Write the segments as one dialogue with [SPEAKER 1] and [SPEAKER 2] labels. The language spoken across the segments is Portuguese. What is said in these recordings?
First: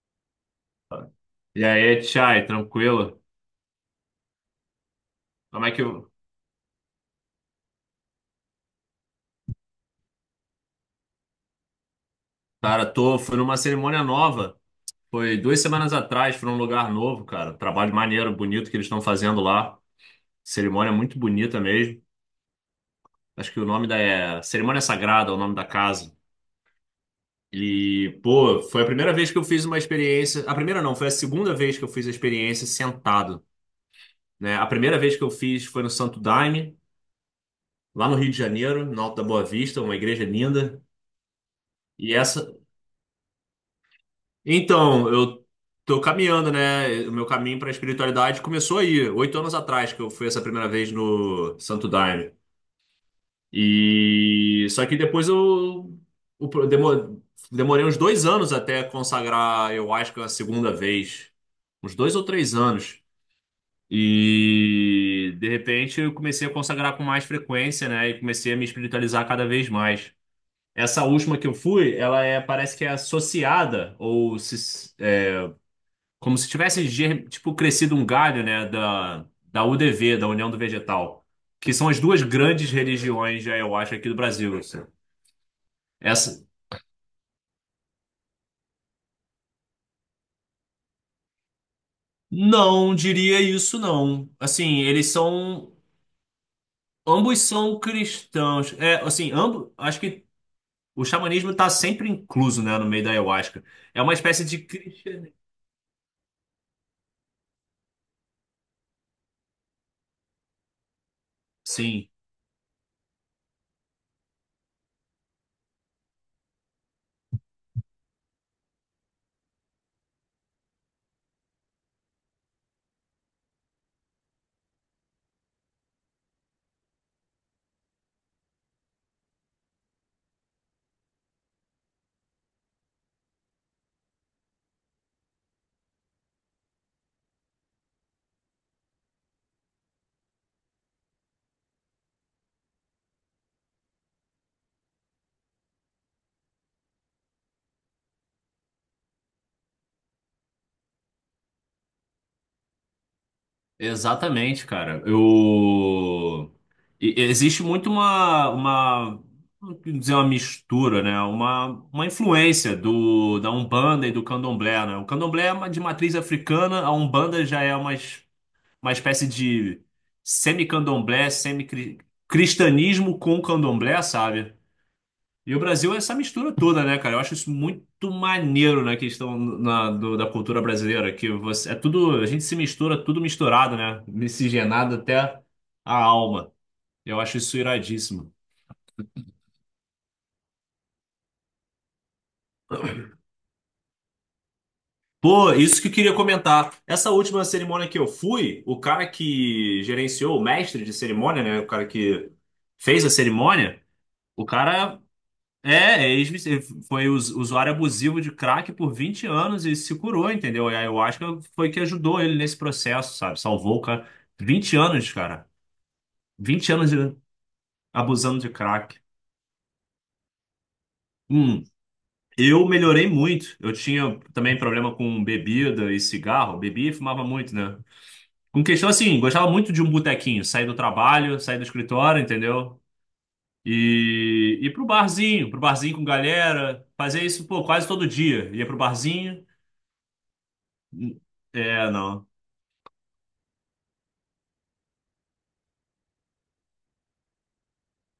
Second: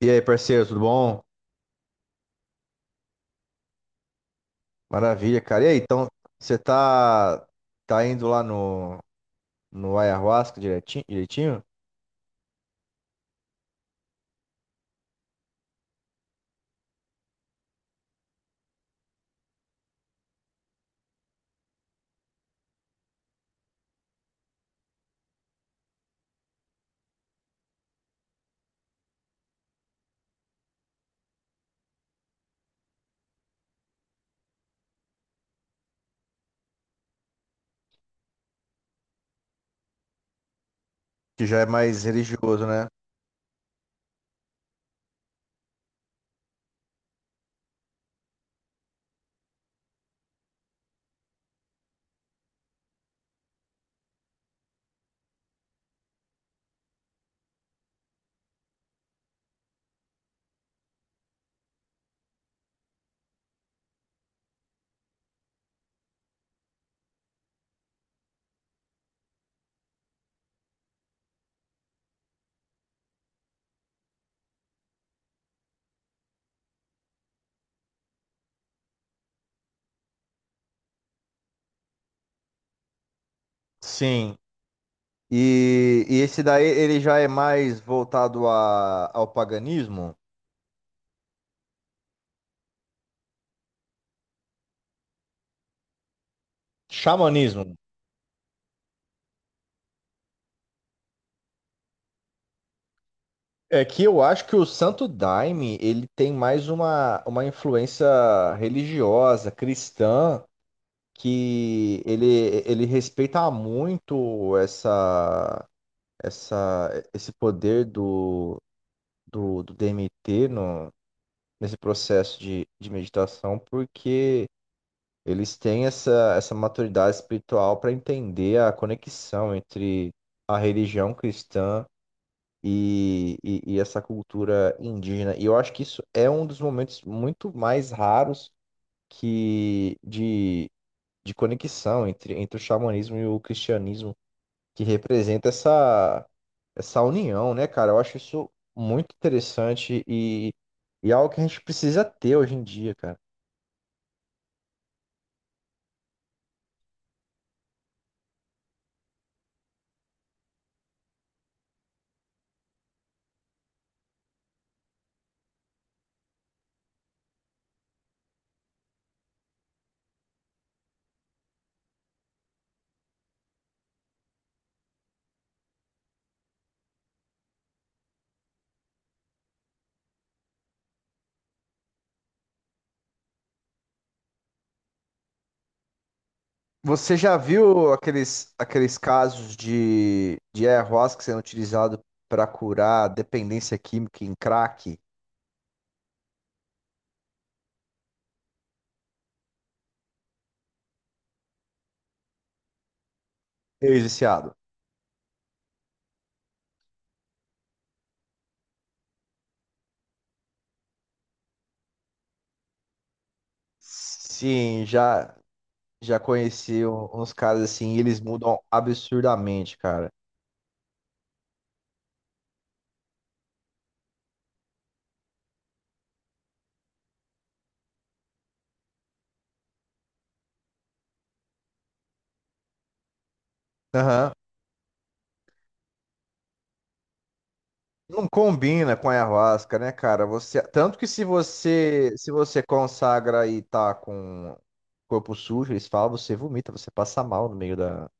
[SPEAKER 1] E aí, parceiro, tudo bom?
[SPEAKER 2] E aí, Tchai, tranquilo?
[SPEAKER 1] Maravilha, cara.
[SPEAKER 2] Como
[SPEAKER 1] E
[SPEAKER 2] é
[SPEAKER 1] aí,
[SPEAKER 2] que
[SPEAKER 1] então,
[SPEAKER 2] eu.
[SPEAKER 1] você tá, tá indo lá no Ayahuasca direitinho, direitinho?
[SPEAKER 2] Cara, tô. Fui numa cerimônia nova. Foi 2 semanas atrás, foi num lugar novo, cara. Um trabalho maneiro, bonito que eles estão fazendo lá. Cerimônia muito bonita mesmo. Acho que o nome da. É, Cerimônia Sagrada é o nome da casa. E, pô, foi a primeira vez que eu fiz uma experiência. A primeira não, foi a segunda vez que eu fiz a experiência sentado, né? A primeira vez que eu fiz foi no Santo Daime, lá no Rio de Janeiro, no Alto da Boa Vista, uma igreja linda.
[SPEAKER 1] Que já é mais
[SPEAKER 2] E essa,
[SPEAKER 1] religioso, né?
[SPEAKER 2] então, eu tô caminhando, né? O meu caminho para a espiritualidade começou aí, 8 anos atrás, que eu fui essa primeira vez no Santo Daime. E só que depois eu, o pro- demo- demorei uns 2 anos até consagrar, eu acho que a segunda vez, uns 2 ou 3 anos. E de repente eu comecei a consagrar com mais frequência, né? E comecei a me espiritualizar cada vez mais. Essa última que eu fui, ela é, parece que é associada ou se. Como se tivesse, tipo, crescido um galho, né, da UDV, da União do Vegetal, que são as duas grandes religiões, já eu acho, aqui do
[SPEAKER 1] Sim.
[SPEAKER 2] Brasil. Assim.
[SPEAKER 1] E esse
[SPEAKER 2] Essa,
[SPEAKER 1] daí, ele já é mais voltado ao paganismo?
[SPEAKER 2] não diria isso, não. Assim, eles são, ambos
[SPEAKER 1] Xamanismo.
[SPEAKER 2] são cristãos. É, assim, ambos, acho que o xamanismo está sempre incluso, né, no meio da ayahuasca.
[SPEAKER 1] É
[SPEAKER 2] É
[SPEAKER 1] que
[SPEAKER 2] uma
[SPEAKER 1] eu
[SPEAKER 2] espécie
[SPEAKER 1] acho que
[SPEAKER 2] de
[SPEAKER 1] o Santo
[SPEAKER 2] cristianismo.
[SPEAKER 1] Daime, ele tem mais uma influência religiosa, cristã, que
[SPEAKER 2] Sim.
[SPEAKER 1] ele respeita muito essa essa, esse poder do DMT no, nesse processo de meditação, porque eles têm essa, essa maturidade espiritual para entender a conexão entre a religião cristã e essa cultura indígena. E eu acho que isso é um dos momentos muito mais raros que de, de conexão entre o xamanismo e o cristianismo que representa essa, essa união, né, cara? Eu acho isso muito interessante e algo que a gente precisa ter hoje em dia, cara.
[SPEAKER 2] Exatamente, cara. Existe muito não quero dizer uma mistura, né? Uma influência do, da Umbanda e do Candomblé, né? O Candomblé é de matriz africana, a Umbanda já é uma espécie de semi-candomblé, semi-cristianismo com candomblé, sabe? E o Brasil é essa mistura toda, né, cara? Eu acho isso muito maneiro na questão da cultura brasileira, que você, é tudo, a gente se mistura, tudo misturado, né? Miscigenado até a alma.
[SPEAKER 1] Você
[SPEAKER 2] Eu
[SPEAKER 1] já
[SPEAKER 2] acho isso
[SPEAKER 1] viu
[SPEAKER 2] iradíssimo.
[SPEAKER 1] aqueles, aqueles casos de ayahuasca sendo utilizado para curar dependência química em crack?
[SPEAKER 2] Pô, isso que eu queria comentar. Essa última cerimônia que eu fui, o cara que gerenciou, o mestre de cerimônia, né? O cara que fez a cerimônia, o
[SPEAKER 1] Ex-viciado.
[SPEAKER 2] cara usuário abusivo de crack por 20 anos e se curou, entendeu? E a ayahuasca foi que ajudou ele nesse processo, sabe? Salvou o cara. vinte
[SPEAKER 1] Sim,
[SPEAKER 2] anos,
[SPEAKER 1] já,
[SPEAKER 2] cara.
[SPEAKER 1] já
[SPEAKER 2] Vinte
[SPEAKER 1] conheci
[SPEAKER 2] anos
[SPEAKER 1] uns caras assim, e eles
[SPEAKER 2] abusando de
[SPEAKER 1] mudam
[SPEAKER 2] crack.
[SPEAKER 1] absurdamente, cara.
[SPEAKER 2] Hum, eu melhorei muito. Eu tinha também problema com bebida e cigarro. Bebia e fumava muito, né? Com questão assim, gostava muito de um botequinho. Sair do trabalho, sair do escritório, entendeu?
[SPEAKER 1] Aham.
[SPEAKER 2] E ir pro barzinho com galera. Fazer isso, pô, quase todo
[SPEAKER 1] Não
[SPEAKER 2] dia. Ia pro
[SPEAKER 1] combina com a
[SPEAKER 2] barzinho.
[SPEAKER 1] ayahuasca, né, cara? Você, tanto que
[SPEAKER 2] É, não.
[SPEAKER 1] se você consagra e tá com corpo sujo, eles falam, você vomita, você passa mal no meio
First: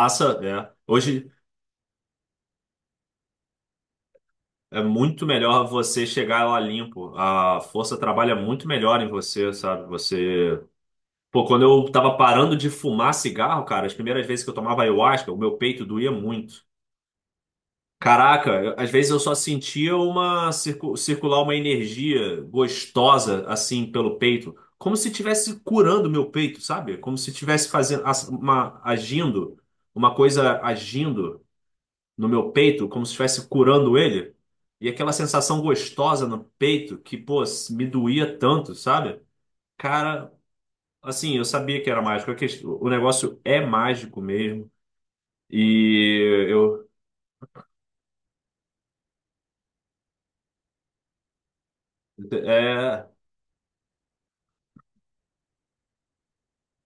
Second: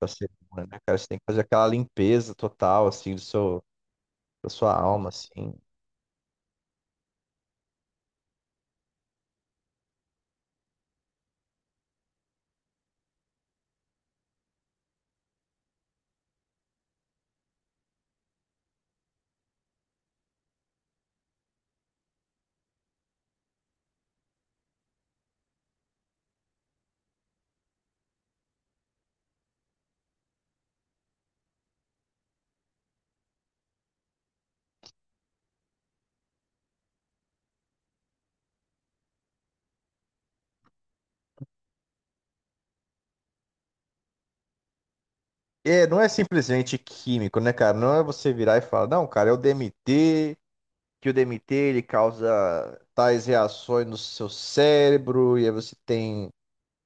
[SPEAKER 1] da cerimônia,
[SPEAKER 2] é.
[SPEAKER 1] né, cara? Você tem que
[SPEAKER 2] Hoje
[SPEAKER 1] fazer aquela limpeza total, assim, do seu, da sua
[SPEAKER 2] é
[SPEAKER 1] alma,
[SPEAKER 2] muito
[SPEAKER 1] assim.
[SPEAKER 2] melhor você chegar lá limpo. A força trabalha muito melhor em você, sabe? Você. Pô, quando eu tava parando de fumar cigarro, cara, as primeiras vezes que eu tomava ayahuasca, o meu peito doía muito. Caraca, às vezes eu só sentia uma circular uma energia gostosa assim pelo peito, como se estivesse curando meu peito, sabe? Como se estivesse fazendo uma coisa agindo. No meu peito, como se estivesse curando ele. E aquela sensação gostosa no peito que, pô, me doía tanto, sabe? Cara, assim, eu sabia que era mágico. O negócio é mágico mesmo.
[SPEAKER 1] É, não é
[SPEAKER 2] E
[SPEAKER 1] simplesmente
[SPEAKER 2] eu.
[SPEAKER 1] químico, né, cara? Não é você virar e falar, não, cara, é o DMT, que o DMT ele causa
[SPEAKER 2] É.
[SPEAKER 1] tais reações no seu cérebro, e aí você tem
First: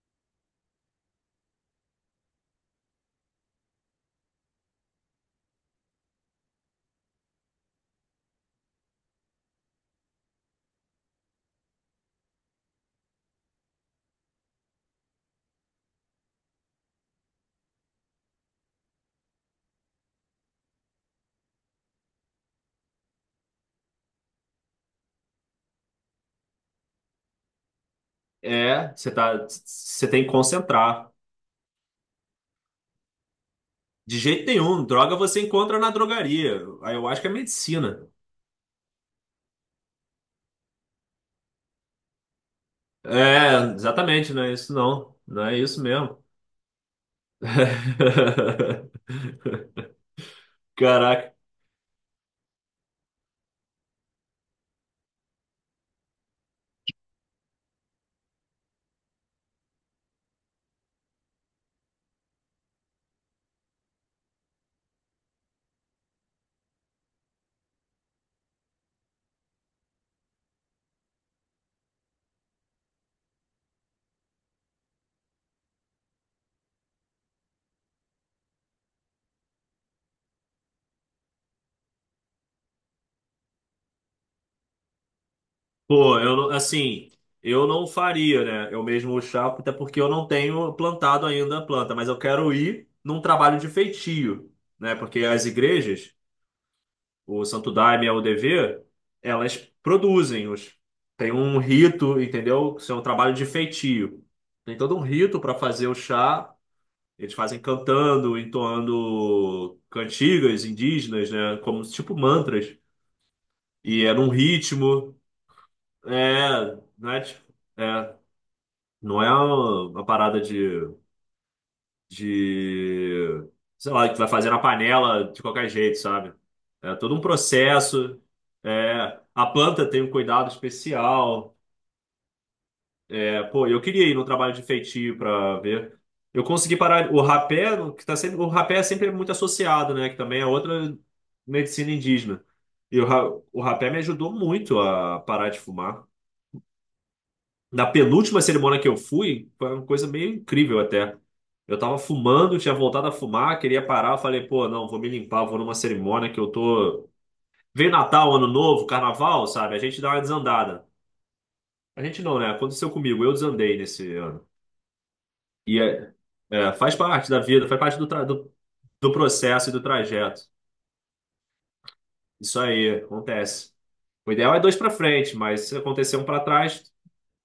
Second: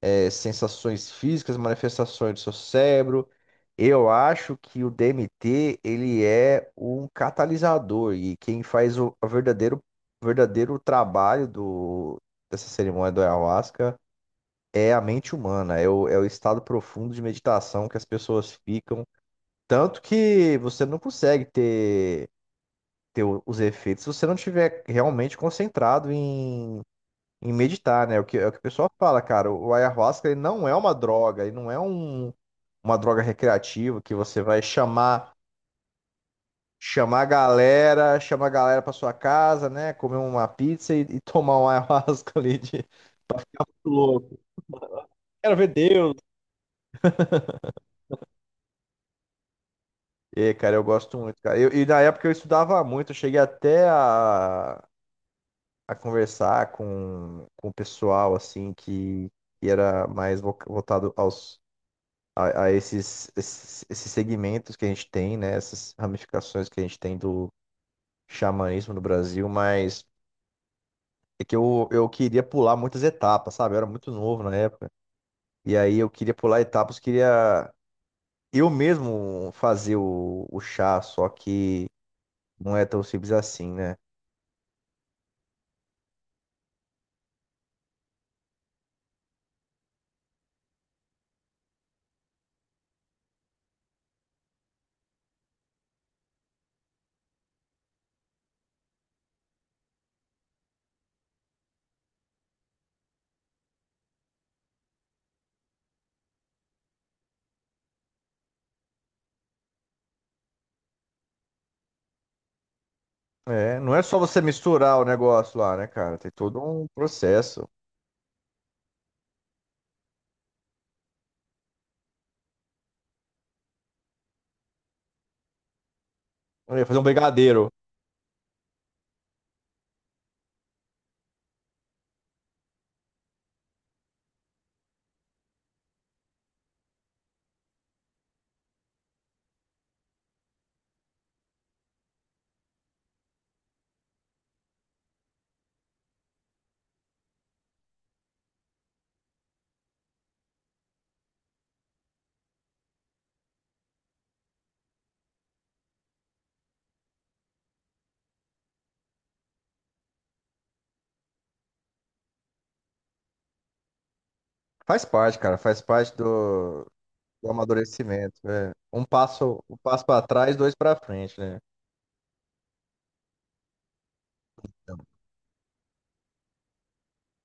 [SPEAKER 1] sensações físicas, manifestações do seu cérebro. Eu acho que o DMT ele é um catalisador e quem faz o verdadeiro, verdadeiro trabalho do, dessa cerimônia do ayahuasca é a mente humana, é o estado profundo de meditação que as pessoas ficam. Tanto que você não consegue ter, os efeitos se você não estiver realmente concentrado em meditar, né? O que, é o que o pessoal
[SPEAKER 2] É. Você
[SPEAKER 1] fala,
[SPEAKER 2] tá,
[SPEAKER 1] cara. O
[SPEAKER 2] você tem
[SPEAKER 1] ayahuasca
[SPEAKER 2] que
[SPEAKER 1] ele não é uma
[SPEAKER 2] concentrar.
[SPEAKER 1] droga, ele não é uma droga recreativa que
[SPEAKER 2] De
[SPEAKER 1] você
[SPEAKER 2] jeito
[SPEAKER 1] vai
[SPEAKER 2] nenhum. Droga você encontra na drogaria. Aí eu acho que é medicina.
[SPEAKER 1] chamar a galera pra sua casa, né? Comer uma pizza e tomar um ayahuasca ali de
[SPEAKER 2] É, exatamente,
[SPEAKER 1] louco.
[SPEAKER 2] não é isso não. Não
[SPEAKER 1] Quero
[SPEAKER 2] é
[SPEAKER 1] ver
[SPEAKER 2] isso
[SPEAKER 1] Deus.
[SPEAKER 2] mesmo.
[SPEAKER 1] É, cara, eu gosto
[SPEAKER 2] Caraca.
[SPEAKER 1] muito, cara. E na época eu estudava muito, eu cheguei até a conversar com o pessoal, assim, que era mais voltado aos a esses, esses, esses segmentos que a gente tem, né? Essas ramificações que a gente tem do xamanismo no Brasil, mas é que eu queria pular muitas etapas, sabe? Eu era muito novo na época. E aí eu queria pular etapas, queria eu mesmo fazer o chá, só que não é tão simples assim, né?
[SPEAKER 2] Pô, eu não- Assim, eu não faria, né? Eu mesmo o chá, até porque eu não tenho plantado ainda a planta, mas eu quero ir num trabalho de feitio, né? Porque as igrejas, o Santo Daime e a UDV, elas produzem os tem um rito, entendeu? Isso é um trabalho de feitio. Tem todo um rito para fazer o chá. Eles fazem cantando, entoando cantigas indígenas, né? Como tipo mantras.
[SPEAKER 1] É, não é
[SPEAKER 2] E é
[SPEAKER 1] só
[SPEAKER 2] num
[SPEAKER 1] você misturar o
[SPEAKER 2] ritmo,
[SPEAKER 1] negócio lá, né, cara? Tem todo
[SPEAKER 2] é,
[SPEAKER 1] um
[SPEAKER 2] não é tipo,
[SPEAKER 1] processo.
[SPEAKER 2] é. Não é uma parada de, sei lá, que vai fazer na panela de qualquer jeito, sabe?
[SPEAKER 1] Eu ia
[SPEAKER 2] É
[SPEAKER 1] fazer um
[SPEAKER 2] todo um
[SPEAKER 1] brigadeiro.
[SPEAKER 2] processo. É, a planta tem um cuidado especial. É, pô, eu queria ir no trabalho de feitio para ver. Eu consegui parar o rapé, que tá sempre, o rapé é sempre muito associado, né? Que também é outra medicina indígena. E o, ra- o rapé me ajudou muito a parar de fumar. Na penúltima cerimônia que eu fui, foi uma coisa meio incrível até. Eu tava fumando, tinha voltado a fumar, queria parar, eu falei, pô, não, vou me limpar, vou numa cerimônia que eu tô. Vem Natal, Ano Novo, Carnaval, sabe? A gente dá uma desandada. A gente não, né? Aconteceu comigo, eu desandei nesse ano.
[SPEAKER 1] Faz parte, cara. Faz
[SPEAKER 2] E é,
[SPEAKER 1] parte
[SPEAKER 2] é,
[SPEAKER 1] do,
[SPEAKER 2] faz parte da
[SPEAKER 1] do
[SPEAKER 2] vida, faz parte do, tra-
[SPEAKER 1] amadurecimento.
[SPEAKER 2] do,
[SPEAKER 1] É.
[SPEAKER 2] do processo e
[SPEAKER 1] Um
[SPEAKER 2] do
[SPEAKER 1] passo para
[SPEAKER 2] trajeto.
[SPEAKER 1] trás, dois para frente, né?
[SPEAKER 2] Isso aí, acontece. O ideal é dois pra frente, mas se acontecer um pra trás,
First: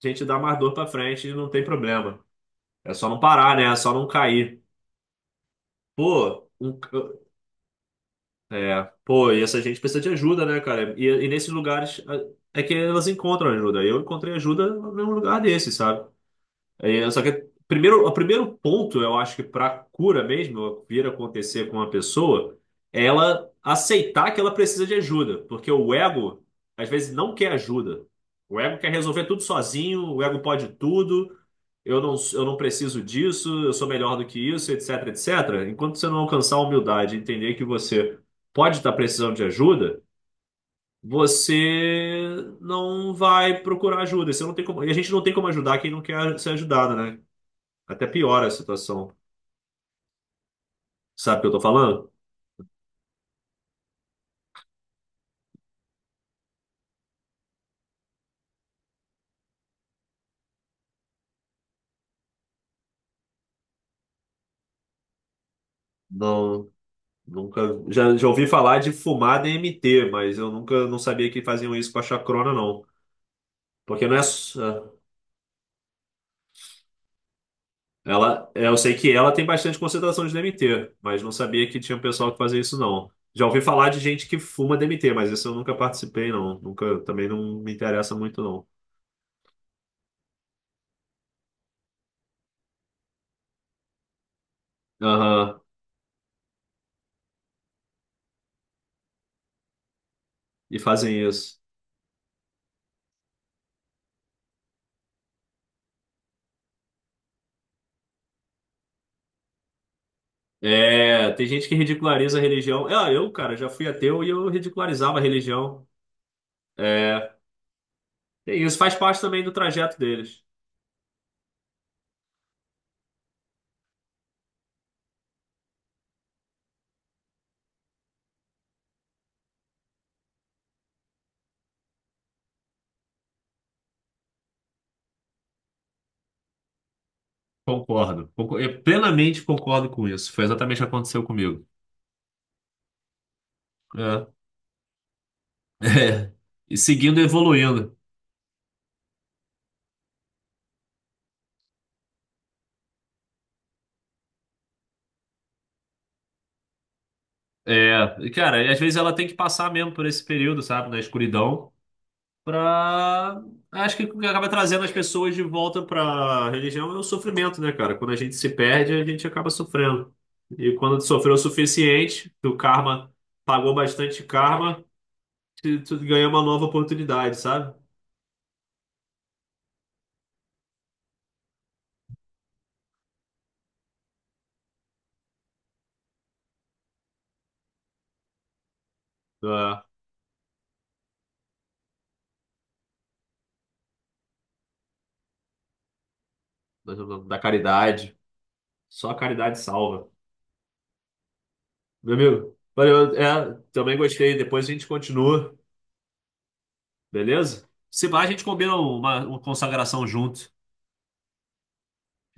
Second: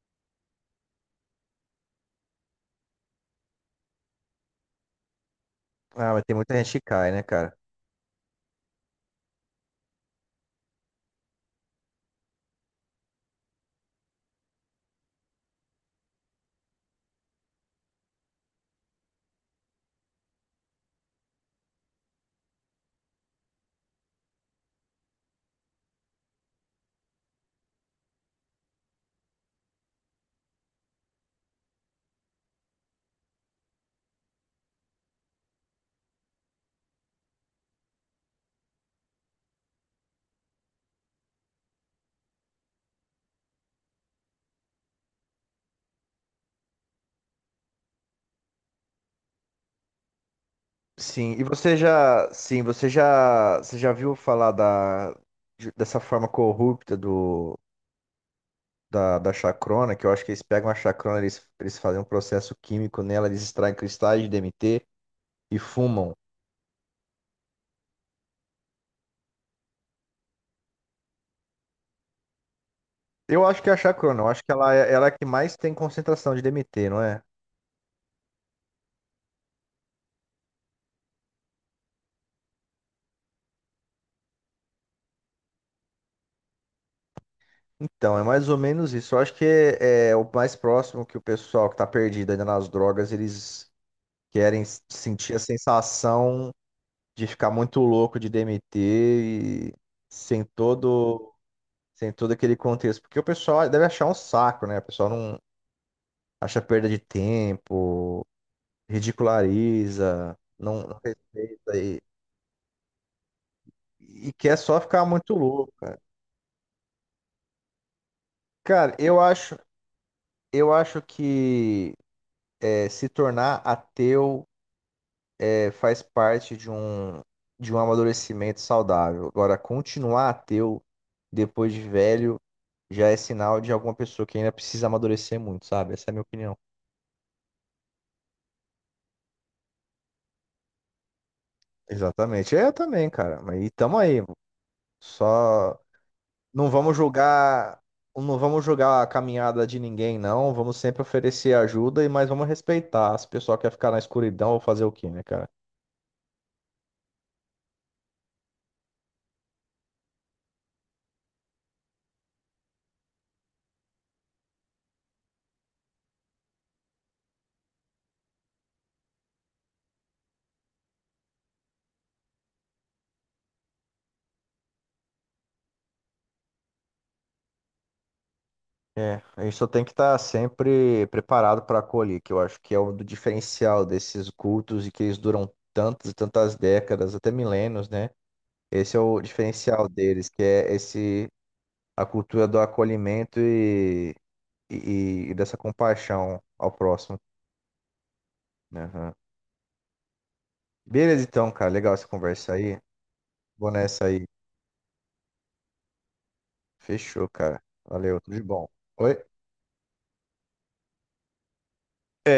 [SPEAKER 2] a gente dá mais dor pra frente e não tem problema. É só não parar, né? É só não cair.
[SPEAKER 1] Ah, mas tem
[SPEAKER 2] Pô,
[SPEAKER 1] muita gente
[SPEAKER 2] um
[SPEAKER 1] que cai,
[SPEAKER 2] c-
[SPEAKER 1] né, cara?
[SPEAKER 2] É, pô, e essa gente precisa de ajuda, né, cara? E nesses lugares é que elas encontram ajuda. Eu encontrei ajuda num lugar desse, sabe? É, só que primeiro, o primeiro ponto, eu acho que para cura mesmo, vir a acontecer com uma pessoa, é ela aceitar que ela precisa de ajuda, porque o ego às vezes não quer ajuda. O ego quer resolver tudo sozinho, o ego pode tudo. Eu não preciso disso, eu sou melhor do que isso, etc, etc. Enquanto você não alcançar a humildade, e entender que você pode estar precisando de ajuda, você não vai procurar ajuda. Você não tem como, e a gente não tem como ajudar quem não quer ser ajudado, né? Até piora a situação.
[SPEAKER 1] Sim,
[SPEAKER 2] Sabe o
[SPEAKER 1] e
[SPEAKER 2] que eu tô
[SPEAKER 1] você
[SPEAKER 2] falando?
[SPEAKER 1] já, sim, você já viu falar dessa forma corrupta do, da chacrona, que eu acho que eles pegam a chacrona, eles fazem um processo químico nela, eles extraem cristais de DMT e fumam.
[SPEAKER 2] Não, nunca. Já ouvi falar de fumar DMT, mas eu nunca não sabia que faziam isso com a chacrona, não.
[SPEAKER 1] Eu acho que é a
[SPEAKER 2] Porque não
[SPEAKER 1] chacrona,
[SPEAKER 2] é.
[SPEAKER 1] eu acho que ela é a que mais tem concentração de DMT, não é?
[SPEAKER 2] Ela, é, eu sei que ela tem bastante concentração de DMT, mas não sabia que tinha um pessoal que fazia isso, não. Já ouvi falar de gente que fuma DMT, mas isso eu nunca participei, não. Nunca, também não me interessa
[SPEAKER 1] Então, é
[SPEAKER 2] muito,
[SPEAKER 1] mais ou
[SPEAKER 2] não.
[SPEAKER 1] menos isso. Eu acho que é o mais próximo que o pessoal que está perdido ainda nas drogas, eles querem sentir a
[SPEAKER 2] Aham,
[SPEAKER 1] sensação de ficar muito louco de DMT e sem
[SPEAKER 2] e fazem
[SPEAKER 1] todo,
[SPEAKER 2] isso.
[SPEAKER 1] sem todo aquele contexto. Porque o pessoal deve achar um saco, né? O pessoal não acha perda de tempo, ridiculariza, não, não
[SPEAKER 2] É, tem gente que
[SPEAKER 1] respeita
[SPEAKER 2] ridiculariza a religião. Ah, eu, cara, já fui ateu e
[SPEAKER 1] e
[SPEAKER 2] eu
[SPEAKER 1] quer só ficar
[SPEAKER 2] ridicularizava a
[SPEAKER 1] muito louco.
[SPEAKER 2] religião. É, e isso
[SPEAKER 1] Cara,
[SPEAKER 2] faz parte também do trajeto deles.
[SPEAKER 1] eu acho que se tornar ateu é, faz parte de um amadurecimento saudável. Agora, continuar ateu depois de velho já é sinal de alguma pessoa que ainda precisa amadurecer muito, sabe? Essa é a minha opinião.
[SPEAKER 2] Concordo. Eu plenamente concordo com isso. Foi exatamente o que aconteceu comigo.
[SPEAKER 1] Exatamente. Eu também, cara. Mas e tamo aí.
[SPEAKER 2] É.
[SPEAKER 1] Só
[SPEAKER 2] É.
[SPEAKER 1] não
[SPEAKER 2] E
[SPEAKER 1] vamos
[SPEAKER 2] seguindo e
[SPEAKER 1] julgar,
[SPEAKER 2] evoluindo.
[SPEAKER 1] não vamos julgar a caminhada de ninguém, não. Vamos sempre oferecer ajuda e mas vamos respeitar. Se o pessoal quer ficar na escuridão, vou fazer o quê, né, cara?
[SPEAKER 2] É. Cara, e às vezes ela tem que passar mesmo por esse período, sabe, na escuridão, pra. Acho que o que acaba trazendo as pessoas de volta pra religião é o sofrimento, né, cara? Quando a gente se perde, a gente acaba sofrendo. E quando tu sofreu o suficiente, o karma pagou bastante karma, tu ganha uma nova oportunidade, sabe?
[SPEAKER 1] É, a gente só tem que estar sempre preparado para acolher, que eu acho que é o do diferencial desses cultos e que eles duram tantas e tantas décadas, até milênios, né? Esse é o diferencial deles, que é esse a cultura do acolhimento e dessa compaixão ao
[SPEAKER 2] da,
[SPEAKER 1] próximo.
[SPEAKER 2] da caridade.
[SPEAKER 1] Né?
[SPEAKER 2] Só
[SPEAKER 1] Aham.
[SPEAKER 2] a caridade salva.
[SPEAKER 1] Beleza, então, cara, legal essa
[SPEAKER 2] Meu
[SPEAKER 1] conversa
[SPEAKER 2] amigo,
[SPEAKER 1] aí.
[SPEAKER 2] valeu. É,
[SPEAKER 1] Vou
[SPEAKER 2] também
[SPEAKER 1] nessa aí.
[SPEAKER 2] gostei. Depois a gente continua,
[SPEAKER 1] Fechou, cara.
[SPEAKER 2] beleza? Se
[SPEAKER 1] Valeu,
[SPEAKER 2] vai a
[SPEAKER 1] tudo de
[SPEAKER 2] gente
[SPEAKER 1] bom.
[SPEAKER 2] combina
[SPEAKER 1] Oi?
[SPEAKER 2] uma consagração junto.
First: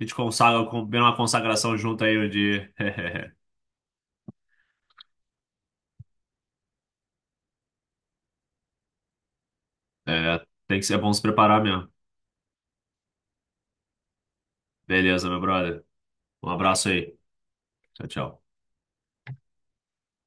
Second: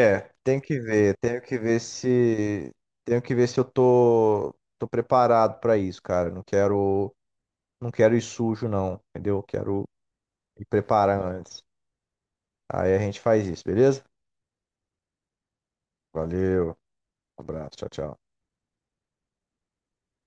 [SPEAKER 2] A gente
[SPEAKER 1] tem
[SPEAKER 2] consagra,
[SPEAKER 1] que
[SPEAKER 2] combina
[SPEAKER 1] ver,
[SPEAKER 2] uma
[SPEAKER 1] tenho que
[SPEAKER 2] consagração
[SPEAKER 1] ver
[SPEAKER 2] junto aí um
[SPEAKER 1] se
[SPEAKER 2] dia.
[SPEAKER 1] eu tô tô preparado pra isso, cara. Não quero ir sujo não, entendeu? Quero
[SPEAKER 2] É,
[SPEAKER 1] me
[SPEAKER 2] tem que ser é bom
[SPEAKER 1] preparar
[SPEAKER 2] se preparar
[SPEAKER 1] antes.
[SPEAKER 2] mesmo.
[SPEAKER 1] Aí a gente faz isso, beleza?
[SPEAKER 2] Beleza, meu brother. Um
[SPEAKER 1] Valeu,
[SPEAKER 2] abraço aí.
[SPEAKER 1] abraço, tchau,
[SPEAKER 2] Tchau,
[SPEAKER 1] tchau.
[SPEAKER 2] tchau.